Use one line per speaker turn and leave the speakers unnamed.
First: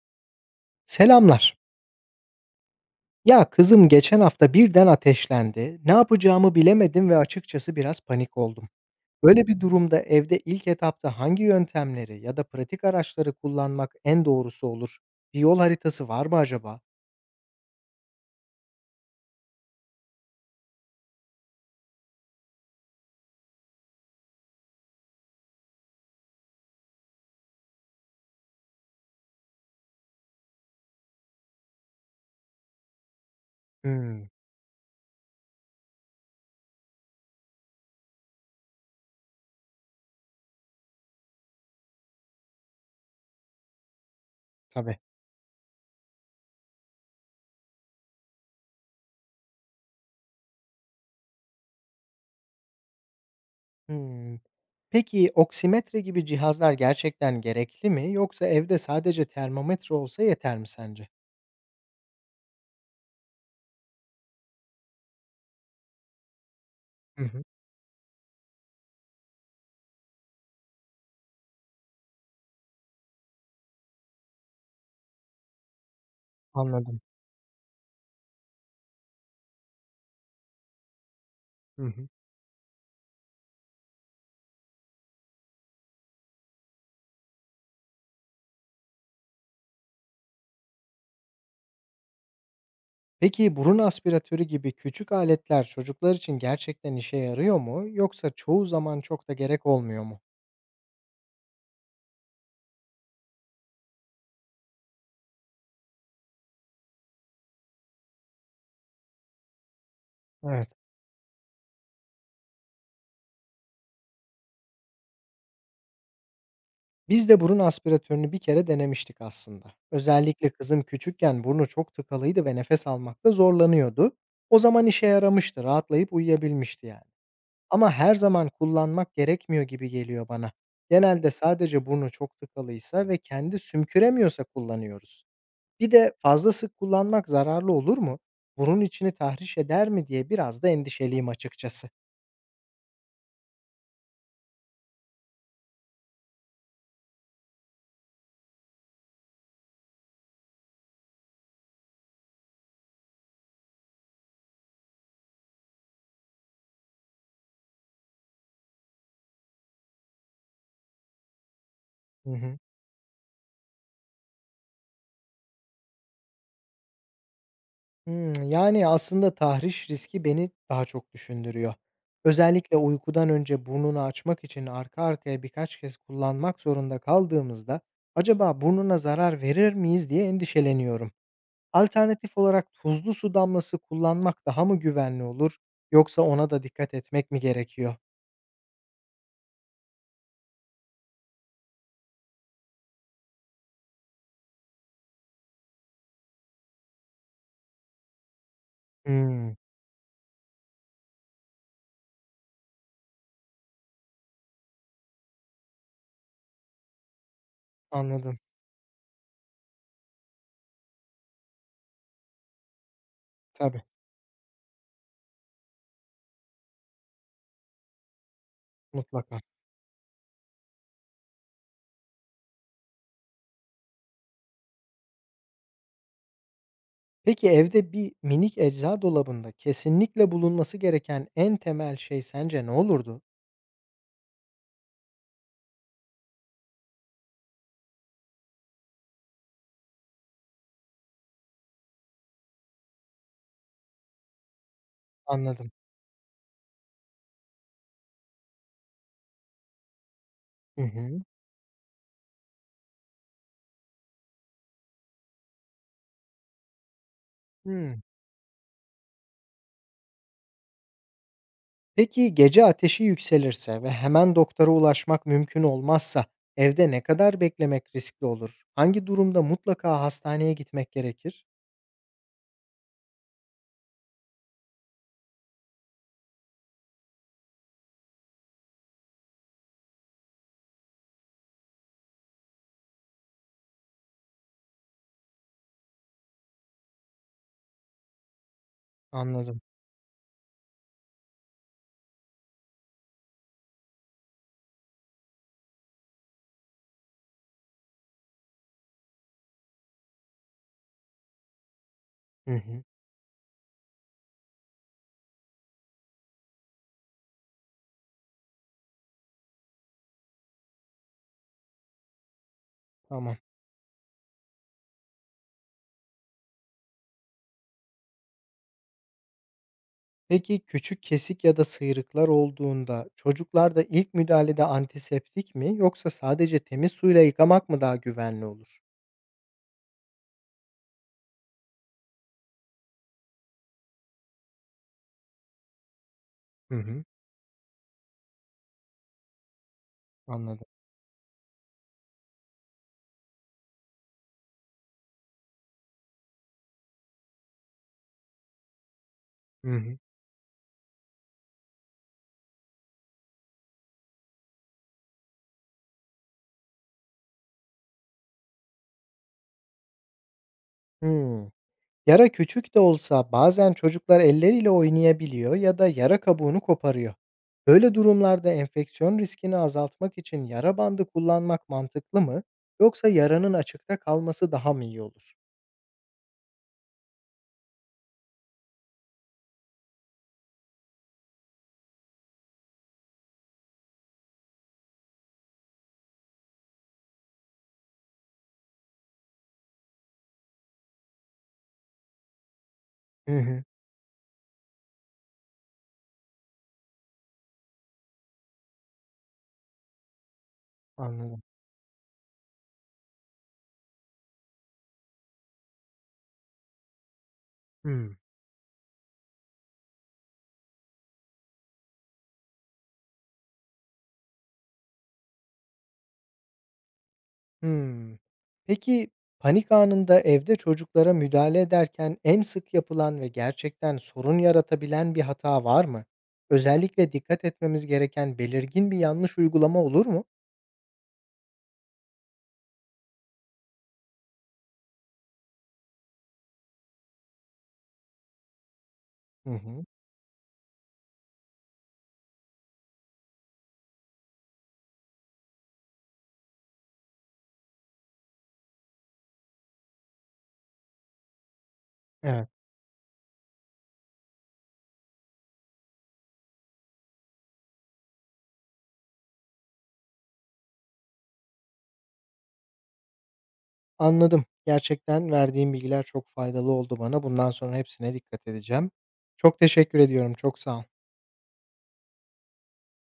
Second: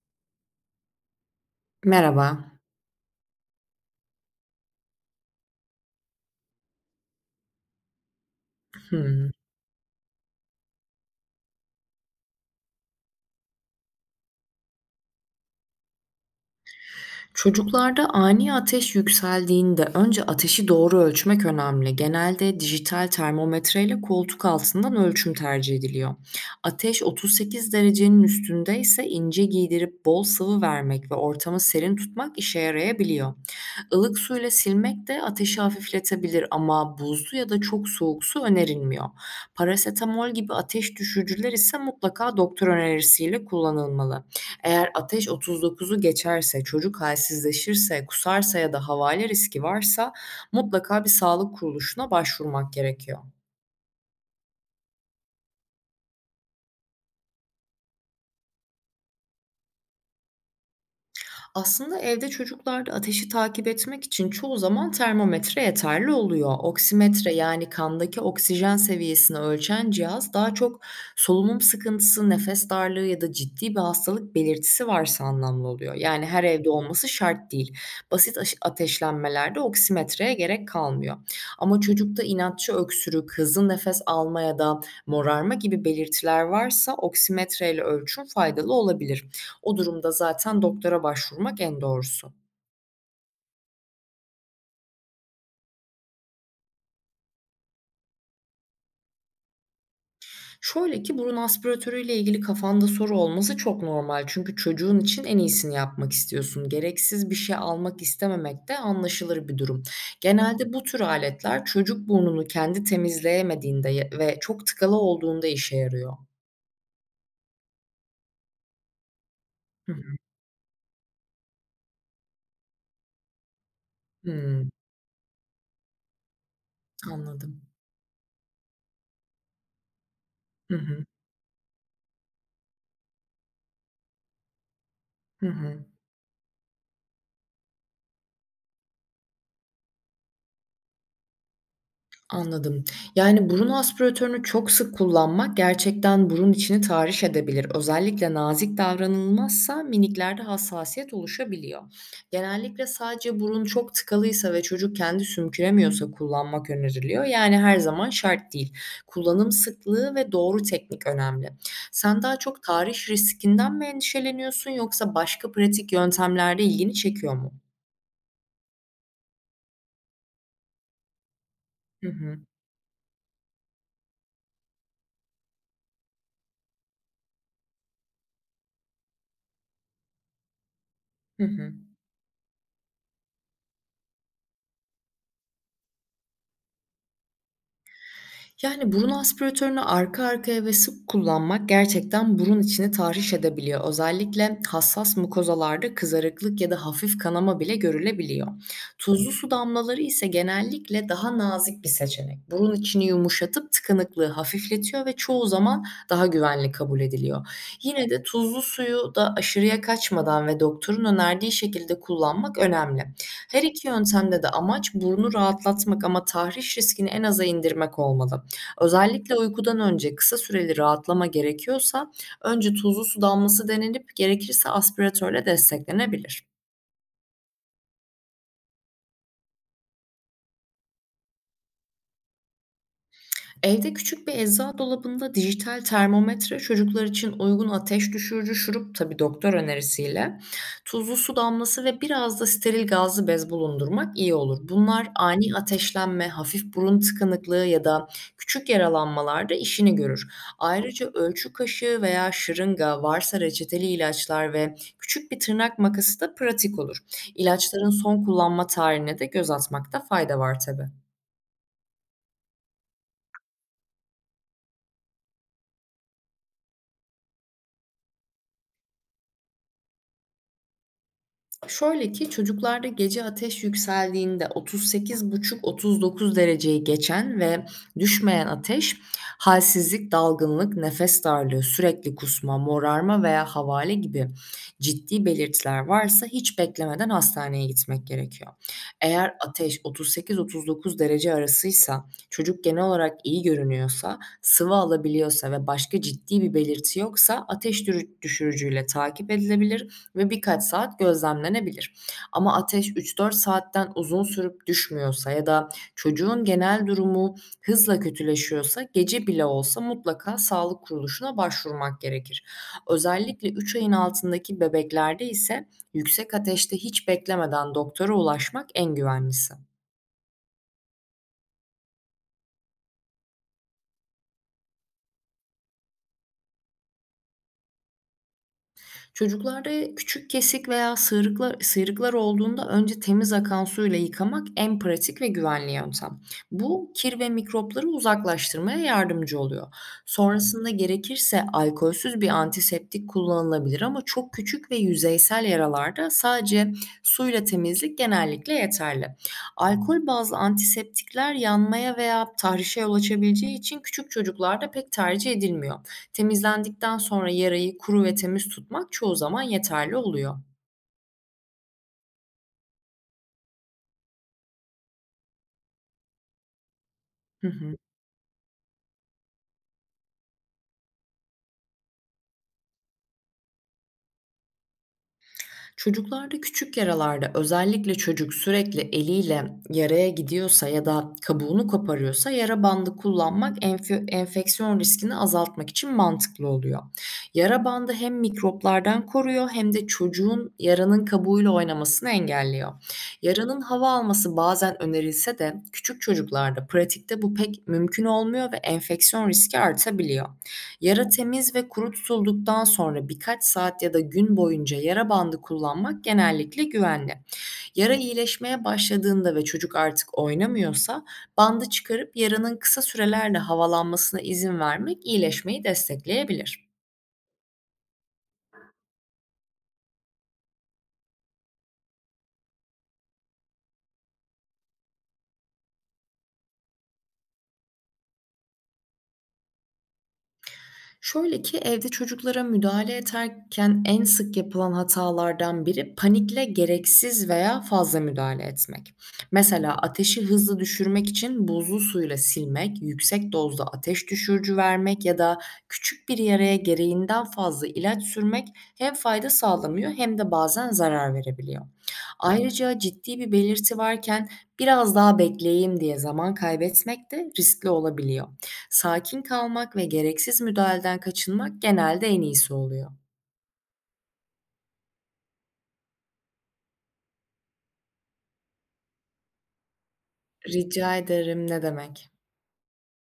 Selamlar.
Merhaba.
Ya kızım geçen hafta birden ateşlendi. Ne yapacağımı bilemedim ve açıkçası biraz panik oldum.
Hımm.
Böyle bir durumda evde ilk etapta hangi yöntemleri ya da pratik araçları kullanmak en doğrusu olur? Bir yol haritası var mı acaba?
Çocuklarda ani ateş yükseldiğinde önce ateşi doğru ölçmek önemli. Genelde dijital termometreyle koltuk altından ölçüm tercih ediliyor. Ateş 38 derecenin üstündeyse ince giydirip bol sıvı vermek ve ortamı serin tutmak işe yarayabiliyor. Ilık
Hmm,
suyla silmek de ateşi hafifletebilir ama buzlu ya da çok soğuk su önerilmiyor. Parasetamol gibi ateş düşürücüler ise mutlaka doktor önerisiyle kullanılmalı. Eğer
tabii.
ateş 39'u geçerse, çocuk halsizleşirse, kusarsa ya da havale riski varsa mutlaka bir sağlık kuruluşuna başvurmak gerekiyor.
Hmm. Peki oksimetre gibi cihazlar gerçekten gerekli mi yoksa evde sadece termometre olsa yeter mi sence?
Aslında evde çocuklarda ateşi takip etmek için çoğu zaman termometre yeterli oluyor.
Hı
Oksimetre
hı,
yani kandaki oksijen seviyesini ölçen cihaz daha çok solunum sıkıntısı, nefes darlığı ya da ciddi bir hastalık belirtisi varsa anlamlı oluyor. Yani her evde
anladım.
olması şart değil. Basit ateşlenmelerde oksimetreye gerek kalmıyor. Ama
Hı hı.
çocukta inatçı öksürük, hızlı nefes alma ya da morarma gibi belirtiler varsa oksimetreyle ölçüm faydalı olabilir. O durumda zaten doktora başvurmak en doğrusu.
Peki burun aspiratörü gibi küçük aletler çocuklar için gerçekten işe yarıyor mu yoksa çoğu zaman çok da gerek olmuyor mu?
Şöyle ki burun aspiratörüyle ilgili kafanda soru olması çok normal. Çünkü çocuğun için en iyisini yapmak istiyorsun. Gereksiz bir şey almak istememek de anlaşılır bir durum.
Evet.
Genelde bu tür aletler çocuk burnunu kendi temizleyemediğinde ve çok tıkalı olduğunda işe yarıyor.
Biz de burun aspiratörünü bir kere denemiştik aslında.
Hı hı.
Özellikle kızım küçükken burnu çok tıkalıydı ve nefes almakta zorlanıyordu. O
Hımm,
zaman işe yaramıştı, rahatlayıp uyuyabilmişti yani.
anladım.
Ama her zaman kullanmak gerekmiyor gibi geliyor bana.
Hı hı.
Genelde sadece burnu çok tıkalıysa ve kendi sümküremiyorsa kullanıyoruz.
Hı hı.
Bir de fazla sık kullanmak zararlı olur mu? Burun içini tahriş eder mi diye biraz da endişeliyim açıkçası.
Anladım. Yani burun aspiratörünü çok sık kullanmak gerçekten burun içini tahriş edebilir. Özellikle nazik davranılmazsa mimiklerde hassasiyet oluşabiliyor. Genellikle sadece burun çok tıkalıysa ve çocuk kendi sümküremiyorsa kullanmak öneriliyor. Yani her zaman şart değil. Kullanım sıklığı ve doğru teknik önemli. Sen
Hı
daha
hı.
çok tahriş riskinden mi endişeleniyorsun yoksa başka pratik yöntemlerde ilgini çekiyor mu?
Hımm, yani aslında tahriş riski beni daha çok düşündürüyor.
Hı hı.
Özellikle uykudan önce burnunu açmak için arka arkaya birkaç kez kullanmak zorunda kaldığımızda acaba burnuna zarar verir miyiz diye endişeleniyorum.
Hı hı.
Alternatif olarak tuzlu su damlası kullanmak daha mı güvenli olur yoksa ona da dikkat etmek mi gerekiyor?
Yani, burun aspiratörünü arka arkaya ve sık kullanmak gerçekten burun içini tahriş edebiliyor. Özellikle hassas mukozalarda kızarıklık ya da hafif kanama bile görülebiliyor. Tuzlu su
Hımm,
damlaları ise genellikle daha nazik bir seçenek. Burun içini yumuşatıp tıkanıklığı hafifletiyor ve çoğu zaman daha güvenli kabul ediliyor. Yine de
anladım.
tuzlu suyu da aşırıya kaçmadan ve doktorun önerdiği şekilde kullanmak önemli. Her
Tabii,
iki yöntemde de amaç burnu rahatlatmak ama tahriş riskini en aza indirmek olmalı. Özellikle
mutlaka.
uykudan önce kısa süreli rahatlama gerekiyorsa önce tuzlu su damlası denenip gerekirse aspiratörle desteklenebilir.
Peki evde bir minik ecza dolabında kesinlikle bulunması gereken en temel şey sence ne olurdu?
Evde küçük bir eczacı dolabında dijital termometre, çocuklar için uygun ateş düşürücü şurup, tabii doktor önerisiyle, tuzlu su damlası ve biraz da steril gazlı bez bulundurmak iyi olur. Bunlar ani
Anladım.
ateşlenme, hafif burun tıkanıklığı ya da küçük yaralanmalarda işini görür.
Hı
Ayrıca
hı.
ölçü kaşığı veya şırınga, varsa reçeteli ilaçlar ve küçük bir tırnak makası da pratik olur. İlaçların
Hımm.
son kullanma tarihine de göz atmakta fayda var tabii.
Peki gece ateşi yükselirse ve hemen doktora ulaşmak mümkün olmazsa evde ne kadar beklemek riskli olur? Hangi durumda mutlaka hastaneye gitmek gerekir?
Şöyle ki çocuklarda gece ateş yükseldiğinde 38,5-39 dereceyi geçen ve düşmeyen ateş, halsizlik, dalgınlık, nefes darlığı, sürekli kusma, morarma veya havale gibi ciddi belirtiler varsa hiç beklemeden hastaneye gitmek gerekiyor. Eğer
Anladım.
ateş 38-39 derece arasıysa, çocuk genel olarak iyi görünüyorsa, sıvı alabiliyorsa ve başka ciddi bir belirti yoksa ateş düşürücüyle takip edilebilir ve birkaç saat gözlemlenebilir.
Hı
Ama
hı.
ateş 3-4 saatten uzun sürüp düşmüyorsa ya da çocuğun genel durumu hızla kötüleşiyorsa gece bile olsa mutlaka sağlık kuruluşuna başvurmak gerekir.
Tamam.
Özellikle 3 ayın altındaki bebeklerde ise yüksek ateşte hiç beklemeden doktora ulaşmak en güvenlisi.
Peki küçük kesik ya da sıyrıklar olduğunda çocuklarda ilk müdahalede antiseptik mi yoksa sadece temiz suyla yıkamak mı daha güvenli olur?
Çocuklarda küçük kesik veya sıyrıklar olduğunda önce temiz akan suyla yıkamak en pratik ve güvenli yöntem.
Hı
Bu
hı.
kir ve mikropları uzaklaştırmaya yardımcı oluyor.
Anladım.
Sonrasında gerekirse alkolsüz bir antiseptik kullanılabilir ama çok küçük ve yüzeysel yaralarda sadece suyla temizlik genellikle yeterli.
Hı hı.
Alkol bazlı antiseptikler yanmaya veya tahrişe yol açabileceği için küçük çocuklarda pek tercih edilmiyor. Temizlendikten sonra yarayı kuru ve temiz tutmak çoğu zaman yeterli oluyor.
Hımm. Yara küçük de olsa bazen çocuklar elleriyle oynayabiliyor ya da yara kabuğunu koparıyor.
Hı hı.
Böyle durumlarda enfeksiyon riskini azaltmak için yara bandı kullanmak mantıklı mı yoksa yaranın açıkta kalması daha mı iyi olur?
Çocuklarda küçük yaralarda özellikle çocuk sürekli eliyle yaraya gidiyorsa ya da kabuğunu koparıyorsa yara bandı kullanmak enfeksiyon riskini azaltmak için mantıklı oluyor. Yara bandı hem mikroplardan koruyor hem de çocuğun yaranın kabuğuyla oynamasını engelliyor.
Hı
Yaranın
hı.
hava alması bazen önerilse de küçük çocuklarda pratikte bu pek mümkün olmuyor ve enfeksiyon riski artabiliyor. Yara
Anladım.
temiz ve kuru tutulduktan sonra birkaç saat ya da gün boyunca yara bandı kullanmak genellikle güvenli. Yara
Hımm.
iyileşmeye başladığında ve çocuk artık oynamıyorsa, bandı çıkarıp yaranın kısa sürelerle havalanmasına izin vermek iyileşmeyi destekleyebilir.
Hımm. Peki, panik anında evde çocuklara müdahale ederken en sık yapılan ve gerçekten sorun yaratabilen bir hata var mı? Özellikle dikkat etmemiz gereken belirgin bir yanlış uygulama olur mu?
Şöyle ki, evde çocuklara müdahale ederken en sık yapılan hatalardan biri panikle gereksiz veya fazla müdahale etmek.
Hı
Mesela
hı.
ateşi hızlı düşürmek için buzlu suyla silmek, yüksek dozda ateş düşürücü vermek ya da küçük bir yaraya gereğinden fazla ilaç sürmek hem fayda sağlamıyor hem de bazen zarar verebiliyor.
Evet,
Ayrıca ciddi bir belirti varken biraz daha bekleyeyim diye zaman kaybetmek de riskli olabiliyor. Sakin kalmak ve gereksiz müdahaleden kaçınmak genelde en iyisi oluyor.
anladım. Gerçekten verdiğin bilgiler çok faydalı oldu bana. Bundan sonra hepsine dikkat edeceğim. Çok teşekkür ediyorum. Çok sağ ol.
Rica ederim, ne demek.